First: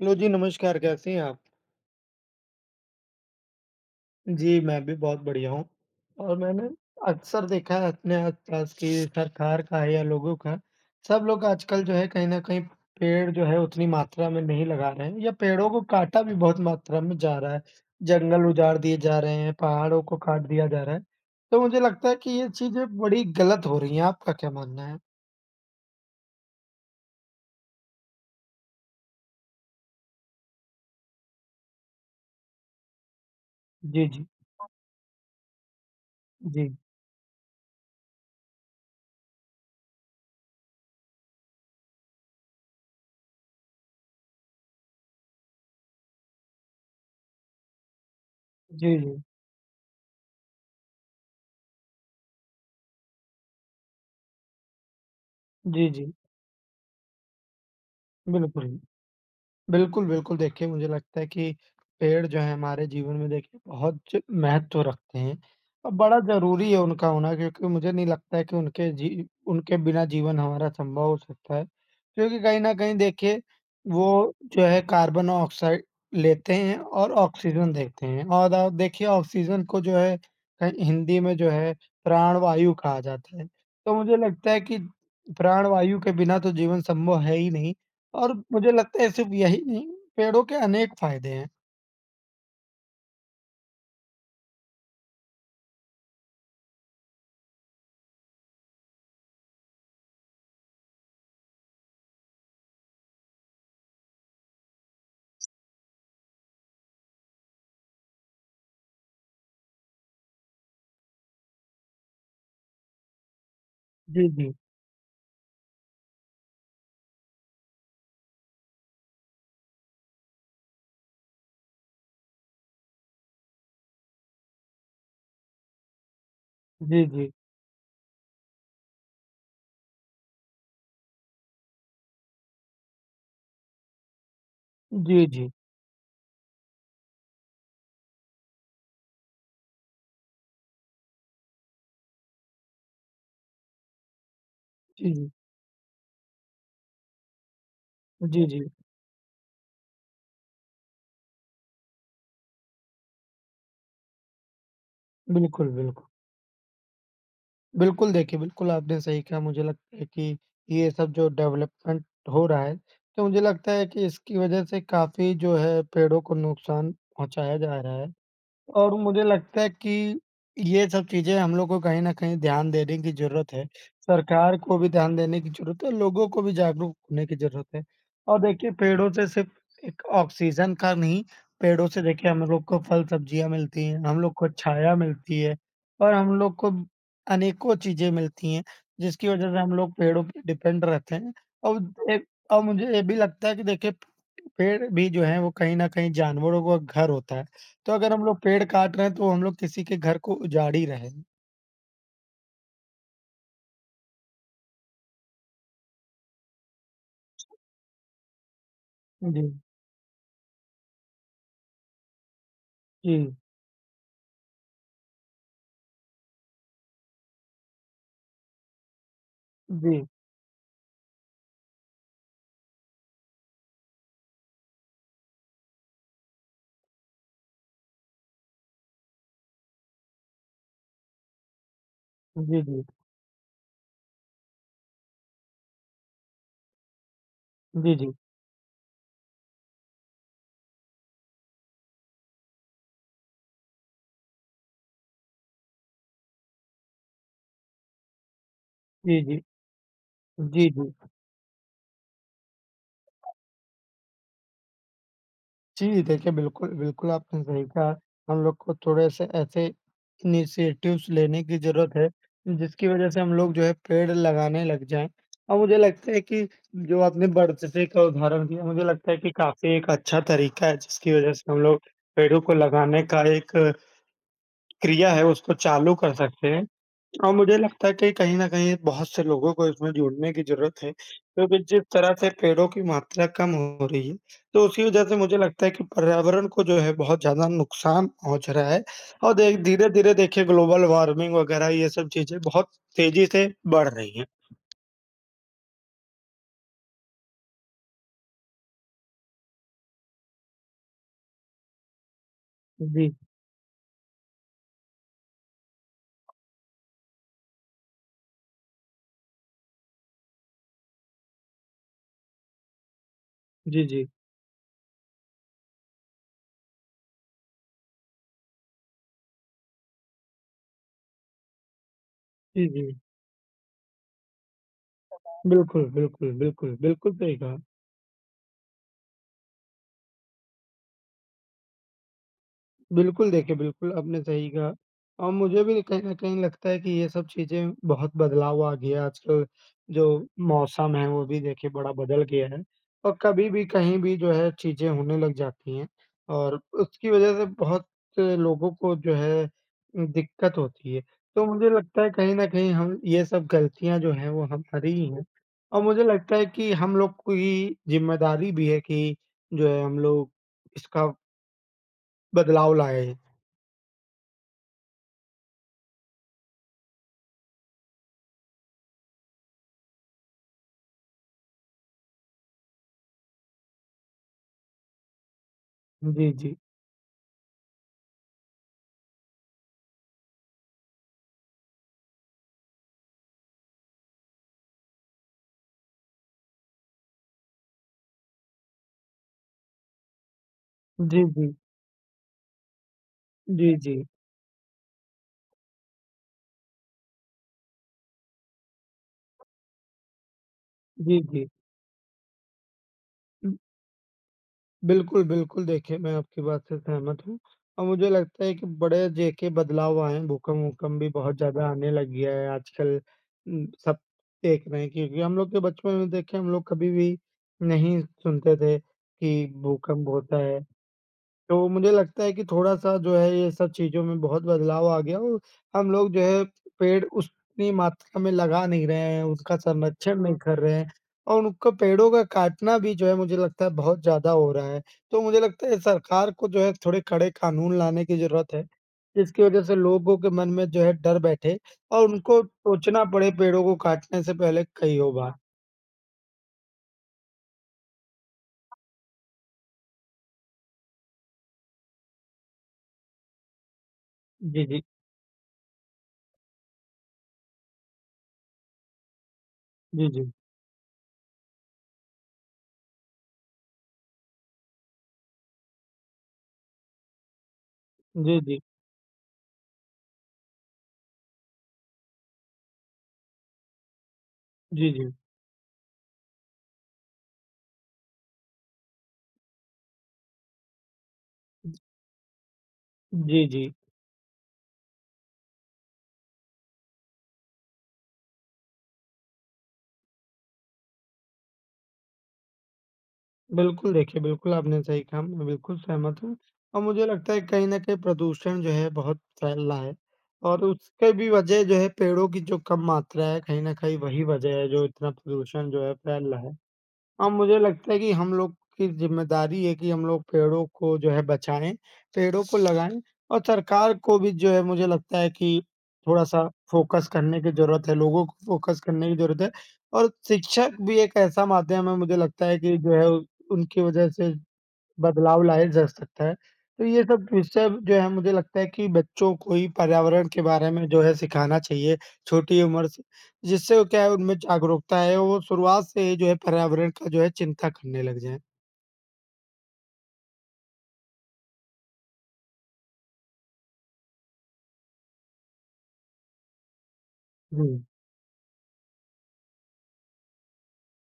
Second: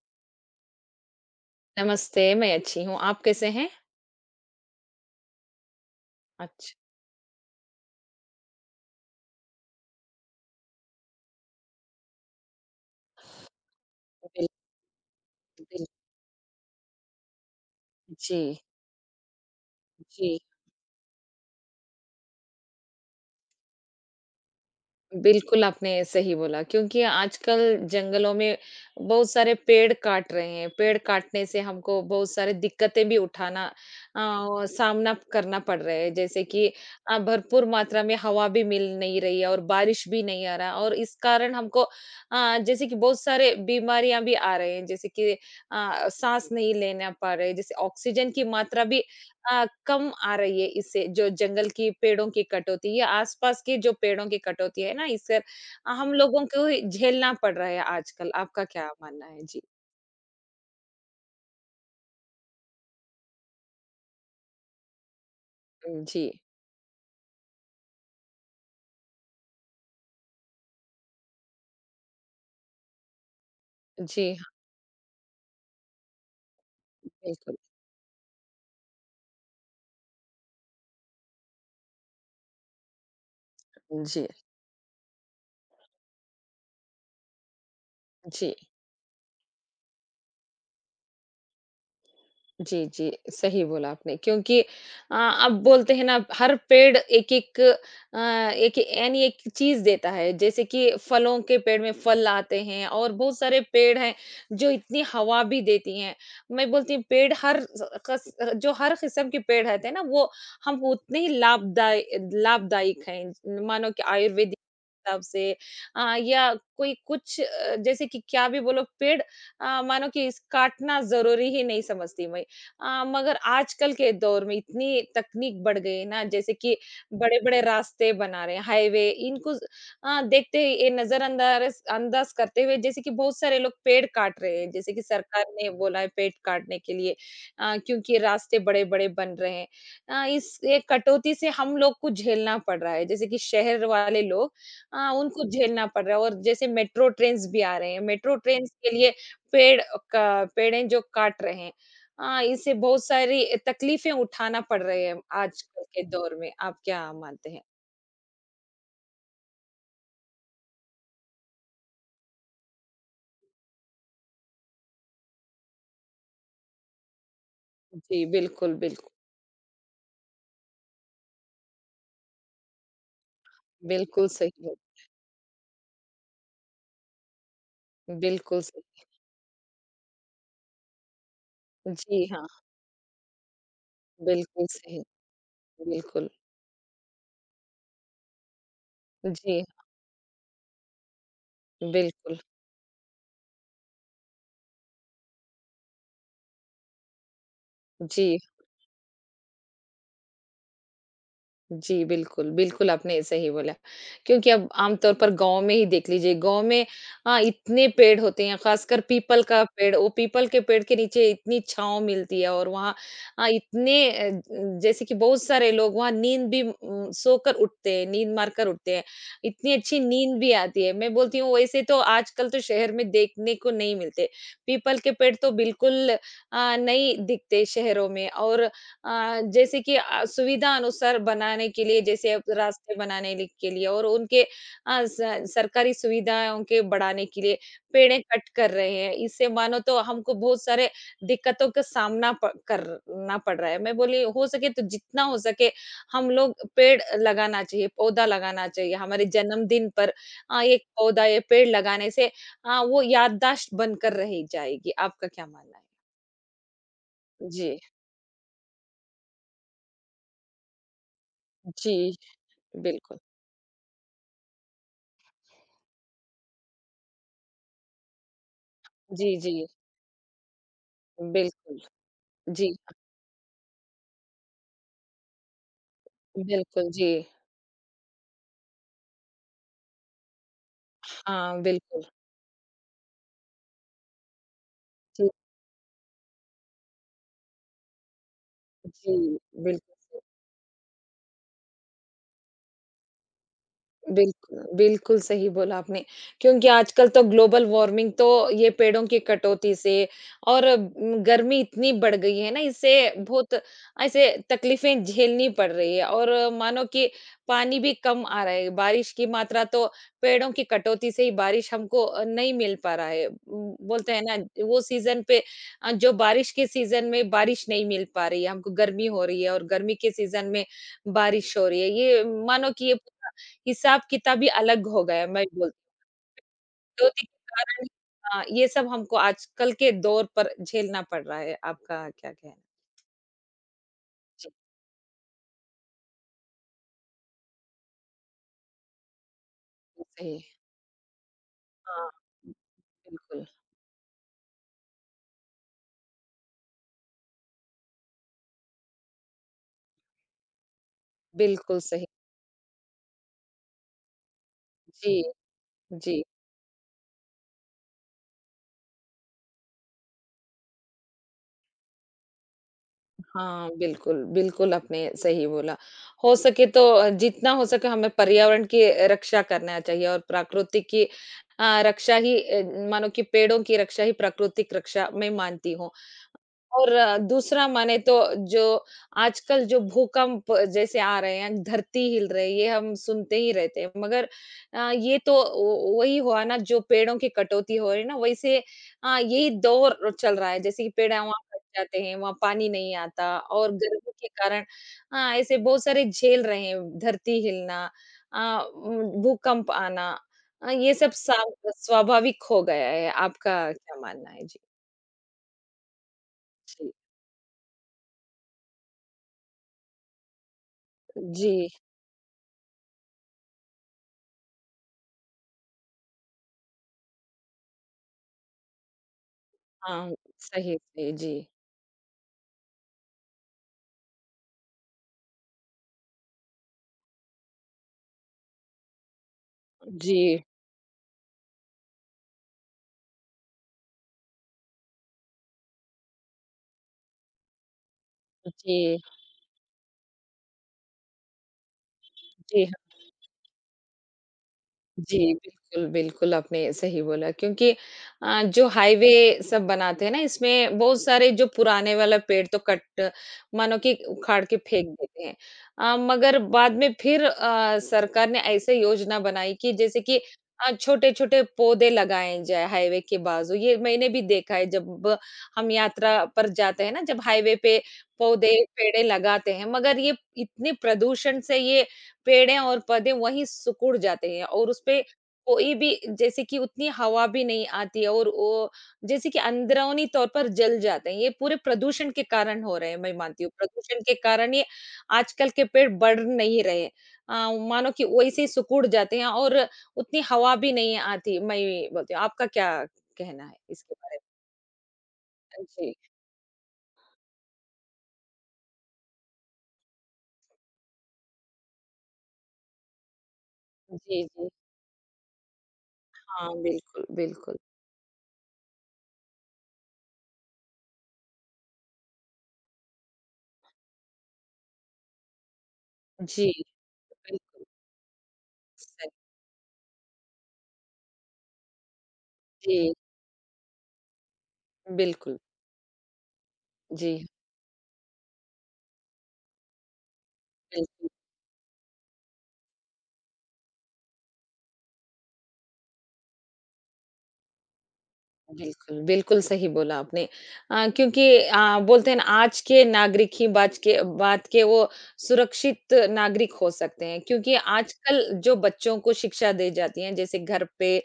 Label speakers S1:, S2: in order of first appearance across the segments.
S1: Hello जी, नमस्कार कैसे हैं आप?
S2: नमस्ते, मैं अच्छी हूँ। आप कैसे हैं?
S1: जी, मैं भी बहुत बढ़िया हूँ। और मैंने
S2: अच्छा,
S1: अक्सर देखा है अपने आस-पास की सरकार का है या लोगों का, सब लोग आजकल जो है कहीं न कहीं पेड़ जो है उतनी मात्रा में
S2: बिल्कुल,
S1: नहीं लगा रहे हैं या पेड़ों को
S2: बिल्कुल।
S1: काटा भी बहुत मात्रा में जा रहा है।
S2: जी,
S1: जंगल उजाड़ दिए जा रहे हैं, पहाड़ों को
S2: जी।
S1: काट दिया जा रहा है। तो मुझे लगता है कि ये चीज़ें बड़ी गलत हो रही हैं, आपका क्या मानना है?
S2: बिल्कुल, आपने सही बोला क्योंकि आजकल जंगलों में बहुत सारे पेड़ काट रहे हैं। पेड़ काटने से हमको बहुत सारी दिक्कतें भी उठाना
S1: जी, जी।
S2: अ, सामना करना पड़ रहा है। जैसे कि
S1: जी।
S2: भरपूर मात्रा में हवा भी मिल नहीं रही है और बारिश भी नहीं आ रहा और इस कारण हमको जैसे कि बहुत सारे बीमारियाँ भी आ रहे हैं। जैसे कि साँस नहीं लेना पा रहे, जैसे ऑक्सीजन की मात्रा
S1: जी,
S2: भी
S1: जी।
S2: कम आ रही है इससे जो जंगल की पेड़ों की कटौती या आसपास के जो पेड़ों की कटौती है ना इससे
S1: जी,
S2: हम
S1: जी।
S2: लोगों को ही झेलना पड़ रहा है आजकल। आपका
S1: बिल्कुल।
S2: क्या मानना है? जी,
S1: बिल्कुल, बिल्कुल। देखिए, मुझे लगता है कि पेड़ जो हैं हमारे जीवन में देखिए बहुत ज महत्व रखते हैं और बड़ा
S2: जी,
S1: ज़रूरी है उनका होना, क्योंकि मुझे नहीं लगता है कि उनके उनके बिना जीवन हमारा संभव हो सकता है। क्योंकि कहीं न कहीं देखिए
S2: जी
S1: वो
S2: हाँ,
S1: जो है कार्बन ऑक्साइड लेते हैं और
S2: बिल्कुल।
S1: ऑक्सीजन देते हैं, और आप देखिए ऑक्सीजन को जो है कहीं हिंदी में जो है प्राणवायु कहा जाता है। तो मुझे
S2: जी,
S1: लगता है कि प्राणवायु के बिना तो जीवन संभव है ही नहीं। और
S2: जी।
S1: मुझे लगता है सिर्फ़ यही नहीं, पेड़ों के अनेक फ़ायदे हैं।
S2: जी, जी, सही बोला आपने क्योंकि अ, अब बोलते हैं ना हर पेड़ एक-एक अ, एक यानी एक चीज़ देता है, जैसे कि फलों के पेड़ में फल आते हैं और बहुत सारे पेड़ हैं जो इतनी हवा भी देती हैं। मैं बोलती हूँ पेड़ हर कस जो हर किस्म के पेड़ रहते हैं ना वो हम उतने ही लाभदायक हैं। मानो कि
S1: जी, जी।
S2: आयुर्वेदिक हिसाब से या कोई कुछ जैसे कि क्या भी बोलो पेड़ मानो कि इस काटना ज़रूरी ही नहीं समझती मैं। मगर आजकल के दौर में इतनी तकनीक बढ़ गई है ना जैसे कि
S1: जी, जी।
S2: बड़े-बड़े रास्ते बना रहे हैं, हाईवे इनको देखते ही ये नज़रअंदाज अंदाज करते हुए जैसे कि बहुत सारे लोग पेड़ काट रहे हैं, जैसे कि
S1: जी,
S2: सरकार
S1: जी।
S2: ने बोला है पेड़ काटने के लिए क्योंकि रास्ते बड़े-बड़े बन रहे हैं। इस एक कटौती से हम लोग को झेलना पड़ रहा है, जैसे कि शहर वाले लोग
S1: जी, जी।
S2: उनको झेलना पड़ रहा है और जैसे मेट्रो ट्रेन्स भी आ रहे हैं, मेट्रो
S1: जी, जी।
S2: ट्रेन्स के लिए पेड़ का पेड़ें जो काट रहे हैं। हाँ, इसे बहुत सारी तकलीफ़ें उठाना पड़ रही है
S1: बिल्कुल,
S2: आजकल के
S1: बिल्कुल।
S2: दौर में। आप क्या मानते हैं?
S1: बिल्कुल, देखिए बिल्कुल आपने सही कहा, मुझे लगता है कि ये सब जो डेवलपमेंट हो रहा है, तो मुझे लगता है कि इसकी वज़ह से काफ़ी जो है पेड़ों को नुकसान पहुँचाया जा रहा है।
S2: जी, बिल्कुल,
S1: और
S2: बिल्कुल।
S1: मुझे लगता है कि ये सब चीज़ें हम लोग को कहीं न कहीं ध्यान देने की ज़रूरत है।
S2: बिल्कुल सही
S1: सरकार
S2: है।
S1: को भी ध्यान देने की ज़रूरत है, लोगों को भी जागरूक होने की ज़रूरत है। और
S2: बिल्कुल
S1: देखिए
S2: सही।
S1: पेड़ों से सिर्फ़ एक ऑक्सीजन का नहीं, पेड़ों से
S2: जी
S1: देखिए हम
S2: हाँ,
S1: लोग को फल-सब्जियाँ मिलती हैं, हम लोग को
S2: बिल्कुल
S1: छाया
S2: सही।
S1: मिलती है और
S2: बिल्कुल।
S1: हम लोग को अनेकों चीज़ें मिलती हैं, जिसकी वज़ह से
S2: जी,
S1: हम लोग पेड़ों पे डिपेंड रहते हैं। और एक
S2: बिल्कुल।
S1: और मुझे ये भी लगता है कि देखिए पेड़ भी जो हैं वो कहीं न कहीं जानवरों का घर होता है। तो अगर हम
S2: जी।
S1: लोग पेड़ काट रहे हैं, तो हम लोग किसी के घर को उजाड़ ही रहे हैं।
S2: जी, बिल्कुल, बिल्कुल आपने सही बोला, क्योंकि अब आम तौर पर गाँव में ही देख लीजिए, गाँव में इतने पेड़ होते हैं, खासकर पीपल
S1: जी,
S2: का पेड़, वो पीपल के पेड़ के नीचे इतनी छाँव मिलती है और वहाँ
S1: जी,
S2: इतने जैसे कि बहुत सारे लोग वहाँ नींद भी सोकर उठते हैं, नींद मारकर उठते हैं, इतनी अच्छी
S1: जी,
S2: नींद भी आती है। मैं बोलती हूँ वैसे तो आजकल तो शहर में देखने को नहीं मिलते, पीपल के पेड़ तो बिल्कुल नहीं दिखते शहरों में और जैसे कि सुविधा अनुसार बनाने के लिए जैसे अब
S1: जी, जी, जी,
S2: रास्ते बनाने के लिए और उनके सरकारी सुविधाओं के बढ़ाने के लिए
S1: जी, जी,
S2: पेड़े कट कर रहे हैं इससे मानो तो हमको बहुत सारे दिक्कतों का करना पड़ रहा है। मैं बोली हो सके तो जितना हो सके हम लोग पेड़ लगाना चाहिए, पौधा लगाना चाहिए। हमारे
S1: जी,
S2: जन्मदिन पर
S1: जी,
S2: एक
S1: जी।
S2: पौधा या पेड़ लगाने से वो याददाश्त बनकर रह जाएगी। आपका क्या मानना है?
S1: जी, देखिए बिल्कुल, बिल्कुल आपने सही
S2: जी,
S1: कहा। हम लोग को थोड़े से ऐसे इनिशिएटिव्स लेने की
S2: जी,
S1: ज़रूरत है, जिसकी वज़ह
S2: बिल्कुल।
S1: से हम लोग जो है पेड़ लगाने लग जाएँ। और मुझे लगता है कि जो आपने बढ़ते का उदाहरण दिया, मुझे लगता है
S2: जी,
S1: कि
S2: जी,
S1: काफ़ी एक अच्छा तरीका है, जिसकी वज़ह से हम
S2: बिल्कुल,
S1: लोग पेड़ों को
S2: जी,
S1: लगाने का एक क्रिया है उसको चालू कर सकते हैं।
S2: बिल्कुल, जी।
S1: और मुझे लगता है कि कहीं न कहीं बहुत से लोगों को इसमें जुड़ने की ज़रूरत है, क्योंकि
S2: हाँ,
S1: जिस
S2: बिल्कुल।
S1: तरह से पेड़ों की मात्रा कम हो रही है, तो उसी वजह से
S2: जी,
S1: मुझे लगता है कि पर्यावरण को जो है बहुत ज़्यादा नुकसान पहुँच रहा है,
S2: जी,
S1: और दे
S2: बिल्कुल।
S1: धीरे-धीरे देखिए ग्लोबल वार्मिंग वग़ैरह ये सब चीज़ें बहुत तेज़ी से बढ़ रही हैं।
S2: बिल्कुल, बिल्कुल सही बोला आपने, क्योंकि आजकल तो ग्लोबल वार्मिंग तो ये पेड़ों की कटौती से और गर्मी इतनी बढ़ गई है ना, इससे
S1: जी।
S2: बहुत ऐसे तकलीफ़ें झेलनी पड़ रही है और मानो कि पानी भी कम आ रहा है, बारिश की मात्रा तो पेड़ों की कटौती से ही बारिश हमको नहीं मिल पा रहा है।
S1: जी, जी।
S2: बोलते हैं ना, वो सीज़न पे जो बारिश के सीज़न में बारिश नहीं मिल पा रही है, हमको गर्मी हो रही है और गर्मी के सीज़न में बारिश हो रही है। ये
S1: जी,
S2: मानो कि
S1: जी।
S2: ये हिसाब-किताब ही अलग हो गया है, मैं बोलती
S1: बिल्कुल,
S2: हूँ।
S1: बिल्कुल, बिल्कुल,
S2: तो
S1: बिल्कुल
S2: के
S1: सही कहा।
S2: कारण ये सब हमको आजकल के दौर पर झेलना पड़ रहा है। आपका क्या कहना है?
S1: बिल्कुल, देखिए बिल्कुल, आपने सही कहा, और मुझे भी कहीं न कहीं लगता है कि ये सब चीज़ें बहुत बदलाव आ गया है आजकल। जो
S2: जी।
S1: मौसम है वो भी देखिए बड़ा बदल गया है, और कभी भी कहीं भी जो है चीज़ें होने लग जाती हैं, और उसकी वज़ह से बहुत लोगों को जो है दिक्कत होती है। तो मुझे
S2: बिल्कुल
S1: लगता
S2: सही। हाँ, बिल्कुल, बिल्कुल सही।
S1: है कहीं न कहीं हम ये सब गलतियाँ जो हैं वो हमारी ही
S2: जी,
S1: हैं, और मुझे
S2: जी।
S1: लगता है कि हम लोग की ज़िम्मेदारी भी है कि जो है हम लोग इसका बदलाव लाएँ।
S2: हाँ, बिल्कुल, बिल्कुल आपने सही बोला। हो सके तो जितना हो सके हमें पर्यावरण की रक्षा करना चाहिए और प्रकृति की अ, रक्षा ही अ, मानो कि पेड़ों की रक्षा ही प्राकृतिक रक्षा मैं मानती हूँ।
S1: जी, जी।
S2: और दूसरा माने तो जो आजकल जो भूकंप जैसे आ रहे हैं, धरती हिल रही है, ये हम सुनते ही रहते हैं। मगर ये तो व वही हुआ ना जो पेड़ों की कटौती हो रही है ना, वैसे यही दौर चल रहा है। जैसे कि पेड़
S1: जी,
S2: वहाँ
S1: जी।
S2: कट जाते हैं, वहाँ पानी नहीं आता और
S1: जी, जी।
S2: गर्मी के कारण ऐसे बहुत सारे झेल रहे हैं, धरती हिलना भूकंप आना ये सब
S1: जी,
S2: सा
S1: जी।
S2: स्वाभाविक हो गया है।
S1: उम,
S2: आपका क्या मानना है? जी,
S1: बिल्कुल, बिल्कुल देखिए मैं आपकी बात से
S2: जी,
S1: सहमत हूँ, और मुझे लगता है कि बड़े देखिए बदलाव आए हैं, भूकंप-वूकंप भी बहुत
S2: जी।
S1: ज़्यादा आने लग गया है आजकल। सब देख रहे हैं, क्योंकि हम लोग के बचपन में देखिए हम लोग कभी भी नहीं सुनते थे कि भूकंप
S2: हाँ,
S1: होता है।
S2: सही, सही, जी।
S1: तो मुझे लगता है कि थोड़ा-सा जो है ये सब चीज़ों में बहुत बदलाव आ गया, और हम लोग जो है पेड़ उतनी मात्रा में लगा नहीं रहे हैं, उसका
S2: जी,
S1: संरक्षण नहीं कर रहे हैं, और उनको पेड़ों का काटना भी जो है मुझे लगता है बहुत ज़्यादा हो रहा है। तो मुझे लगता है सरकार को जो है थोड़े कड़े कानून लाने की ज़रूरत है,
S2: जी,
S1: जिसकी वज़ह से लोगों के मन में जो है डर बैठे, और उनको
S2: जी,
S1: सोचना पड़े पेड़ों को काटने से पहले कईयों
S2: जी,
S1: बार।
S2: बिल्कुल, बिल्कुल, आपने सही बोला क्योंकि जो हाईवे सब बनाते हैं ना, इसमें बहुत सारे जो पुराने वाला पेड़ तो कट मानो कि उखाड़ के
S1: जी, जी।
S2: फेंक देते हैं। मगर बाद में फिर सरकार ने ऐसे योजना बनाई कि जैसे
S1: जी,
S2: कि
S1: जी।
S2: छोटे-छोटे पौधे लगाए जाएँ हाईवे के बाजू। ये मैंने भी देखा है जब हम यात्रा पर जाते हैं ना, जब हाईवे पे
S1: जी,
S2: पौधे,
S1: जी।
S2: पेड़ें लगाते हैं, मगर ये इतने प्रदूषण से ये पेड़ें और पौधे वहीं सिकुड़ जाते हैं और
S1: जी,
S2: उसपे
S1: जी।
S2: कोई भी जैसे कि उतनी हवा भी नहीं आती है और वो जैसे कि अंदरूनी तौर पर जल जाते हैं। ये पूरे प्रदूषण के कारण हो रहे हैं, मैं मानती
S1: जी,
S2: हूँ।
S1: जी।
S2: प्रदूषण के कारण ये आजकल के पेड़ बढ़ नहीं रहे। मानो कि वैसे ही सिकुड़ जाते हैं और उतनी हवा भी नहीं आती, मैं ये बोलती हूँ। आपका क्या कहना है
S1: बिल्कुल,
S2: इसके बारे
S1: देखिए बिल्कुल आपने सही कहा, मैं
S2: में?
S1: बिल्कुल
S2: जी,
S1: सहमत हूँ। और मुझे लगता है कहीं न कहीं प्रदूषण जो है बहुत फैल रहा है, और उसके भी वजह जो है पेड़ों की जो कम मात्रा है, कहीं न कहीं वही
S2: जी, जी।
S1: वजह है जो इतना प्रदूषण जो है फैल रहा है।
S2: हाँ, बिल्कुल,
S1: हाँ,
S2: बिल्कुल।
S1: मुझे लगता है कि हम लोग की ज़िम्मेदारी है कि हम लोग पेड़ों को जो है बचाएँ, पेड़ों को लगाएँ, और सरकार को भी जो है मुझे लगता है कि थोड़ा-सा
S2: जी,
S1: फ़ोकस करने की
S2: बिल्कुल,
S1: ज़रूरत है, लोगों को फ़ोकस करने
S2: सही।
S1: की ज़रूरत है, और शिक्षक भी एक ऐसा माध्यम है मुझे लगता है कि
S2: जी,
S1: जो है उनकी वज़ह से
S2: बिल्कुल।
S1: बदलाव लाया जा सकता है। तो ये
S2: जी,
S1: सब विषय जो है मुझे लगता है कि बच्चों को ही पर्यावरण के बारे में जो
S2: बिल्कुल।
S1: है सिखाना चाहिए छोटी उम्र से, जिससे वो क्या है उनमें जागरूकता है वो शुरुआत से ही जो है पर्यावरण का जो है चिंता करने लग जाएँ।
S2: बिल्कुल, बिल्कुल सही बोला आपने। क्योंकि बोलते हैं ना आज के नागरिक ही बाच के बात के वो सुरक्षित नागरिक हो सकते हैं क्योंकि
S1: जी,
S2: आजकल जो बच्चों को शिक्षा दी जाती है जैसे घर पे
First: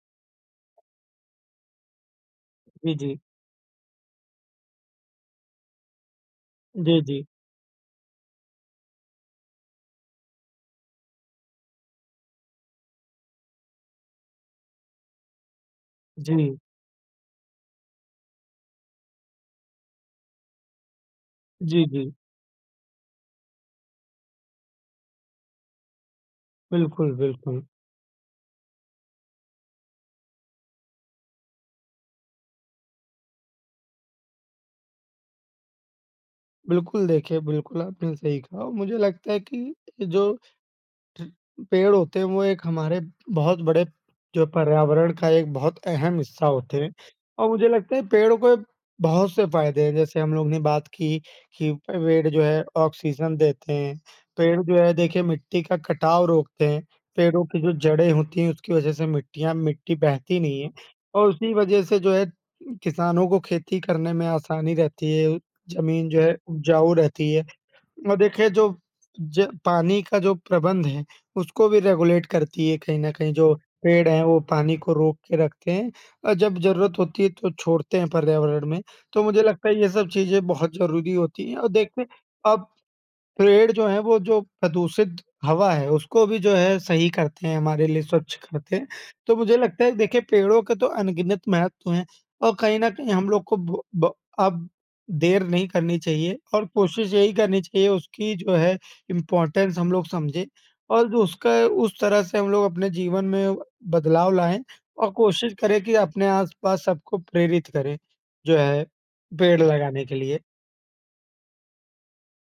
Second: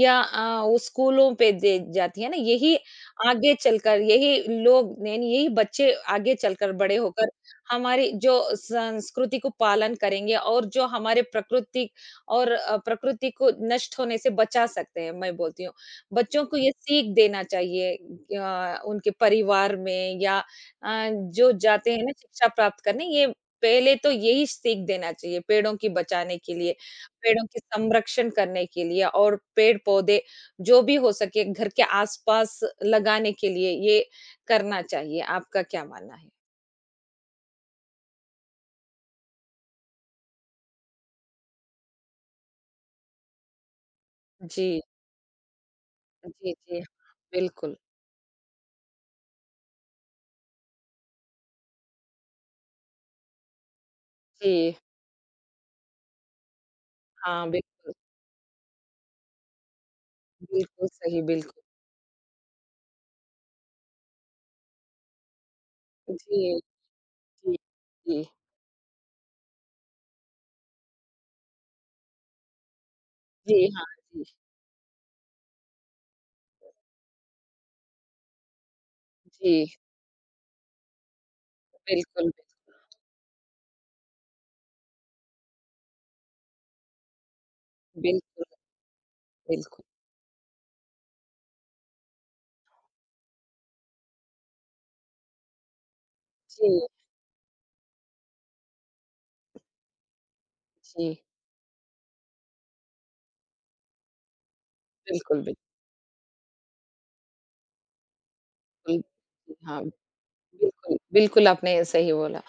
S2: या वो स्कूलों पे दी जाती है ना, यही
S1: जी, जी।
S2: आगे चलकर यही लोग ने यही बच्चे आगे चलकर बड़े
S1: जी, जी।
S2: होकर हमारी जो संस्कृति को पालन करेंगे और जो हमारे प्रकृति और प्रकृति को नष्ट होने से बचा सकते हैं, मैं बोलती हूँ। बच्चों को
S1: जी।
S2: ये सीख देना चाहिए उनके परिवार में या जो
S1: जी,
S2: जाते हैं ना
S1: जी।
S2: शिक्षा प्राप्त करने ये पहले तो यही सीख देना चाहिए पेड़ों की बचाने के लिए,
S1: बिल्कुल,
S2: पेड़ों की
S1: बिल्कुल।
S2: संरक्षण करने के लिए और पेड़-पौधे जो भी हो सके घर के आस-पास लगाने के लिए ये करना चाहिए। आपका क्या मानना है?
S1: बिल्कुल देखिए, बिल्कुल आपने सही कहा, और मुझे लगता है कि जो पेड़ होते हैं वो एक हमारे बहुत बड़े जो
S2: जी,
S1: पर्यावरण का एक बहुत अहम हिस्सा
S2: जी, जी।
S1: होते हैं। और मुझे
S2: बिल्कुल,
S1: लगता है पेड़ों के बहुत से फायदे हैं, जैसे हम लोग ने बात की कि पेड़ जो है ऑक्सीजन देते हैं,
S2: जी।
S1: पेड़ जो है देखिए मिट्टी का कटाव रोकते हैं, पेड़ों
S2: हाँ,
S1: की जो
S2: बिल्कुल,
S1: जड़ें होती हैं उसकी वजह से मिट्टियां मिट्टी बहती नहीं है,
S2: बिल्कुल सही,
S1: और उसी
S2: बिल्कुल।
S1: वजह से जो है किसानों को खेती करने में आसानी रहती है, जमीन जो है
S2: जी,
S1: उपजाऊ रहती है,
S2: जी,
S1: और
S2: जी।
S1: देखिए जो ज पानी का जो प्रबंध है, उसको भी रेगुलेट करती है। कहीं न कहीं जो
S2: जी, हाँ,
S1: पेड़ हैं
S2: जी,
S1: वो पानी को रोक के रखते हैं, और जब ज़रूरत होती है तो छोड़ते हैं पर्यावरण में। तो मुझे
S2: जी।
S1: लगता है ये सब चीज़ें बहुत ज़रूरी होती हैं, और देखिए
S2: बिल्कुल,
S1: अब पेड़ जो हैं वो जो प्रदूषित हवा है उसको भी जो है सही करते हैं, हमारे लिए स्वच्छ
S2: बिल्कुल,
S1: करते हैं। तो मुझे
S2: बिल्कुल।
S1: लगता है देखिए पेड़ों के तो अनगिनत महत्व हैं, और कहीं न कहीं हम लोग को ब ब अब देर नहीं करनी चाहिए, और
S2: जी,
S1: कोशिश यही करनी चाहिए उसकी जो है इम्पोर्टेंस हम लोग समझें, और
S2: जी।
S1: जो उसका उस तरह से हम लोग अपने जीवन में बदलाव लाएँ, और
S2: बिल्कुल,
S1: कोशिश करें कि अपने आस-पास सबको प्रेरित करें, जो है
S2: बिल्कुल।
S1: पेड़
S2: हाँ,
S1: लगाने के लिए।
S2: बिल्कुल, बिल्कुल आपने सही बोला।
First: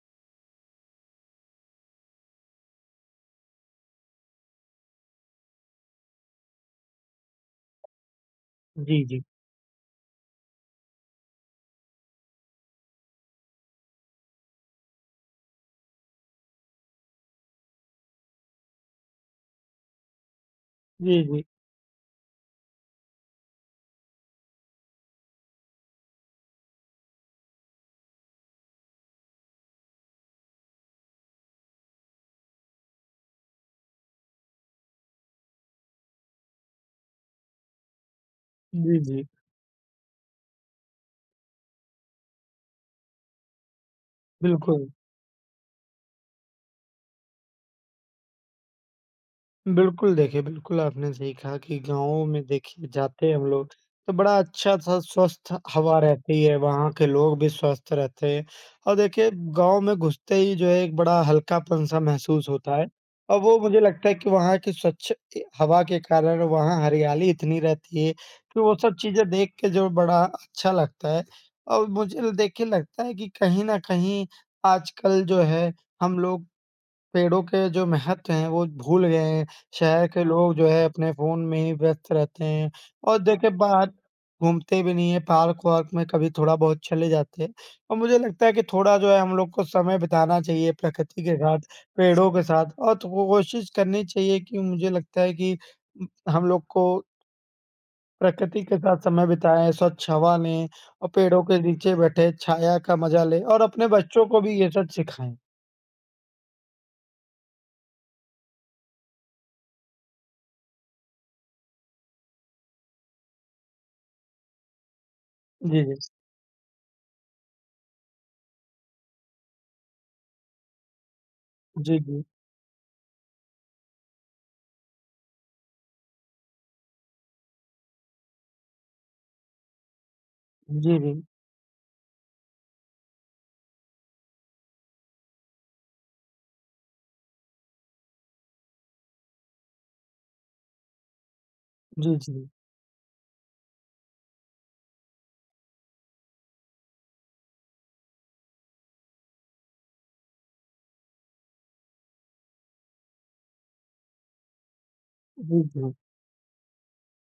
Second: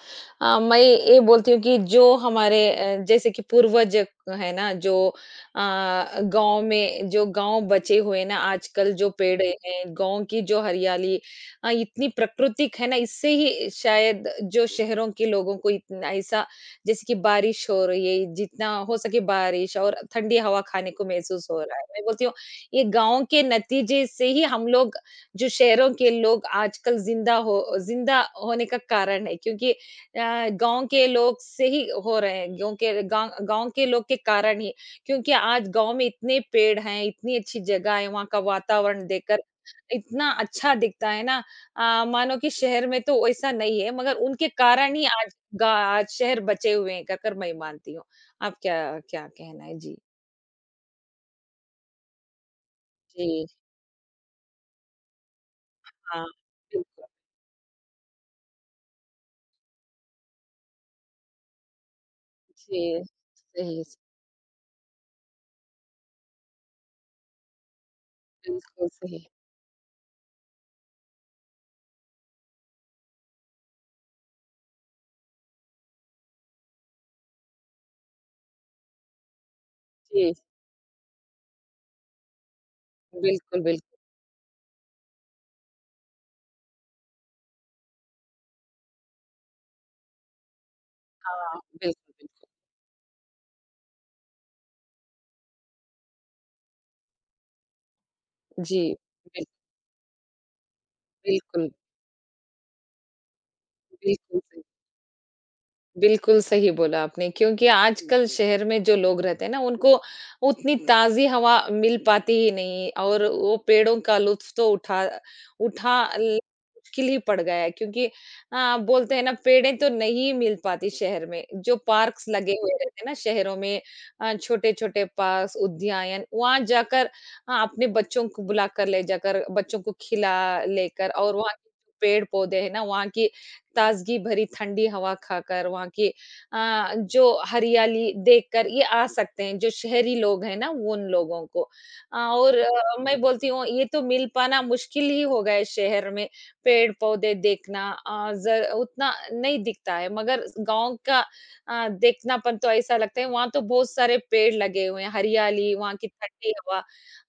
S2: मैं ये बोलती हूँ कि जो हमारे जैसे कि पूर्वज है ना जो अ, गाँव में जो गाँव बचे हुए ना आजकल
S1: जी,
S2: जो
S1: जी।
S2: पेड़ हैं, गाँव की जो हरियाली इतनी प्राकृतिक है ना इससे ही शायद जो शहरों के लोगों को इतना ऐसा जैसे कि बारिश हो रही है, जितना हो सके बारिश और ठंडी हवा खाने को
S1: जी, जी।
S2: महसूस हो रहा है। मैं बोलती हूँ ये गाँव के नतीजे से ही हम लोग जो शहरों के लोग आजकल ज़िंदा होने का कारण है क्योंकि गाँव के लोग से ही हो रहे हैं, गाँव के लोग के कारण ही। क्योंकि आज गाँव में इतने पेड़ हैं, इतनी अच्छी जगह है, वहाँ का
S1: जी,
S2: वातावरण
S1: जी।
S2: देखकर इतना अच्छा दिखता है ना मानो कि शहर में तो वैसा नहीं है, मगर उनके
S1: बिल्कुल,
S2: कारण ही गा आज शहर बचे हुए हैं, कहकर मैं मानती हूँ। आप क्या क्या कहना है? जी।
S1: बिल्कुल देखिए, बिल्कुल आपने सही कहा कि गाँवों में देखिए जाते हैं हम
S2: जी,
S1: लोग, तो बड़ा अच्छा-सा स्वस्थ हवा
S2: हाँ,
S1: रहती है, वहाँ
S2: बिल्कुल।
S1: के लोग भी स्वस्थ रहते हैं, और देखिए गाँव में घुसते ही जो है एक बड़ा हल्कापन-सा महसूस होता
S2: जी,
S1: है, और वो मुझे
S2: सही,
S1: लगता है कि वहाँ की स्वच्छ हवा के कारण वहाँ हरियाली इतनी रहती है कि वो
S2: बिल्कुल
S1: सब
S2: सही।
S1: चीज़ें देख के जो बड़ा अच्छा लगता है। और मुझे देखिए लगता है कि कहीं न कहीं आजकल जो है हम लोग पेड़ों के जो महत्व हैं, वो भूल गए हैं। शहर के
S2: जी।
S1: लोग जो है अपने फ़ोन में ही व्यस्त रहते हैं, और देखिए
S2: बिल्कुल,
S1: बाहर
S2: बिल्कुल।
S1: घूमते भी नहीं हैं, पार्क-वार्क में कभी थोड़ा बहुत चले जाते हैं। और मुझे लगता है कि थोड़ा जो है हम लोग को समय बिताना चाहिए प्रकृति के
S2: हाँ।
S1: साथ,
S2: बिल्कुल,
S1: पेड़ों के
S2: बिल्कुल।
S1: साथ, और तो कोशिश करनी चाहिए कि मुझे लगता है कि उम, हम लोग को प्रकृति के
S2: जी,
S1: साथ समय
S2: बिल
S1: बिताएँ, स्वच्छ हवा लें, और पेड़ों के
S2: बिल्कुल,
S1: नीचे बैठे, छाया का मज़ा लें, और अपने बच्चों
S2: बिल्कुल
S1: को भी
S2: सही।
S1: ये सब सिखाएँ।
S2: बिल्कुल सही बोला आपने क्योंकि जी, आजकल जी। शहर में जो लोग रहते हैं ना, उनको उतनी ताज़ी हवा मिल पाती ही नहीं और वो पेड़ों का लुत्फ़ तो उठा
S1: जी, जी।
S2: उठा ल मुश्किल ही पड़ गया है क्योंकि बोलते हैं ना पेड़ें तो नहीं मिल पाती शहर में। जो
S1: जी, जी।
S2: पार्क्स लगे हुए रहते हैं ना शहरों में छोटे-छोटे पार्क्स, उद्यान वहाँ जाकर अपने बच्चों को बुलाकर ले जाकर बच्चों को खिला
S1: जी,
S2: लेकर
S1: जी।
S2: और वहाँ पेड़-पौधे हैं ना, वहाँ की ताज़गी भरी ठंडी हवा खाकर, वहाँ की जो हरियाली देखकर ये आ सकते हैं, जो शहरी लोग हैं ना, वो उन लोगों को।
S1: जी,
S2: अ,
S1: जी।
S2: और अ, मैं बोलती हूँ ये तो मिल पाना मुश्किल ही हो गया है शहर में, पेड़-पौधे देखना अ, ज़र उतना नहीं दिखता है, मगर गाँव का देखनापन तो ऐसा लगता है, वहाँ तो बहुत सारे पेड़ लगे हुए हैं,
S1: जी,
S2: हरियाली,
S1: जी।
S2: वहाँ की ठंडी हवा।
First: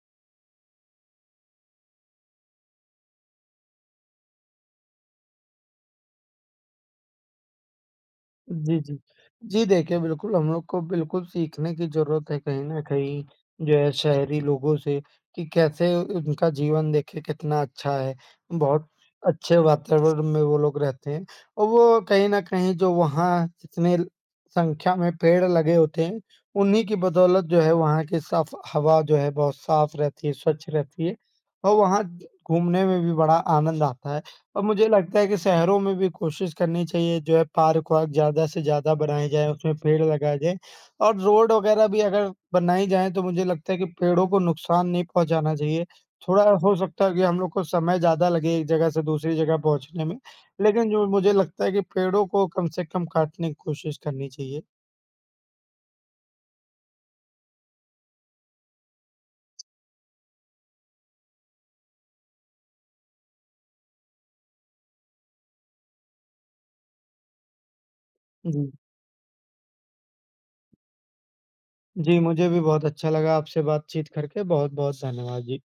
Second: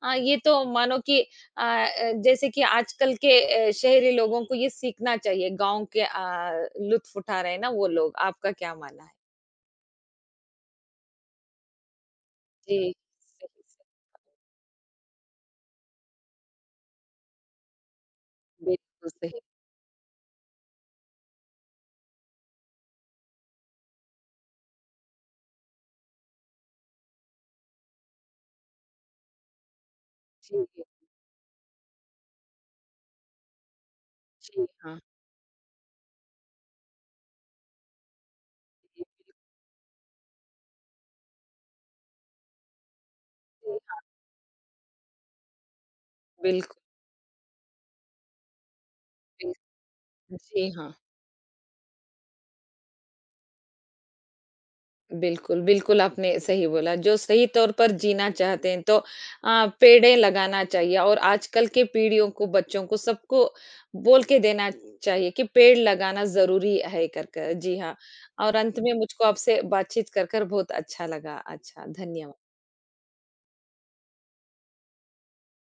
S2: ये तो मानो कि जैसे कि आजकल के शहरी लोगों को ये सीखना चाहिए, गाँव के लुत्फ़ उठा रहे हैं ना वो लोग, आपका क्या
S1: जी, जी।
S2: मानना है?
S1: जी, देखिए बिल्कुल हम लोग को बिल्कुल सीखने की ज़रूरत है कहीं
S2: जी,
S1: न कहीं
S2: सही,
S1: जो
S2: सही,
S1: है शहरी लोगों से कि कैसे उनका जीवन देखिए कितना अच्छा है। बहुत
S2: बिल्कुल सही।
S1: अच्छे वातावरण में वो लोग रहते हैं, और वो कहीं न कहीं जो वहाँ संख्या में पेड़ लगे होते हैं, उन्हीं की बदौलत जो है वहाँ की साफ हवा जो है बहुत साफ रहती है,
S2: जी,
S1: स्वच्छ रहती है, और वहाँ घूमने में भी बड़ा आनंद आता है। और
S2: जी,
S1: मुझे
S2: हाँ।
S1: लगता है कि शहरों में भी कोशिश करनी चाहिए जो है पार्क-वार्क ज़्यादा से ज़्यादा
S2: जी
S1: बनाए जाएँ, उसमें पेड़ लगाए जाएँ, और रोड वगैरह भी अगर बनाई जाए तो मुझे लगता है कि
S2: हाँ,
S1: पेड़ों को नुकसान नहीं पहुँचाना चाहिए। थोड़ा हो
S2: बिल्कुल,
S1: सकता है कि हम लोग को समय ज़्यादा लगे एक जगह से दूसरी जगह
S2: बिल्कुल।
S1: पहुँचने में,
S2: जी,
S1: लेकिन
S2: हाँ।
S1: जो मुझे लगता है कि पेड़ों को कम से कम काटने की कोशिश करनी चाहिए।
S2: बिल्कुल, बिल्कुल आपने सही बोला, जो सही तौर पर जीना चाहते हैं तो पेड़ें लगाना चाहिए और आजकल के पीढ़ियों को, बच्चों को, सबको बोल के देना चाहिए कि पेड़ लगाना ज़रूरी है कर कर। जी हाँ, और
S1: जी।
S2: अंत में मुझको आपसे बातचीत कर कर बहुत अच्छा लगा। अच्छा,
S1: जी,
S2: धन्यवाद।
S1: मुझे भी बहुत अच्छा लगा आपसे बातचीत करके। बहुत-बहुत धन्यवाद जी।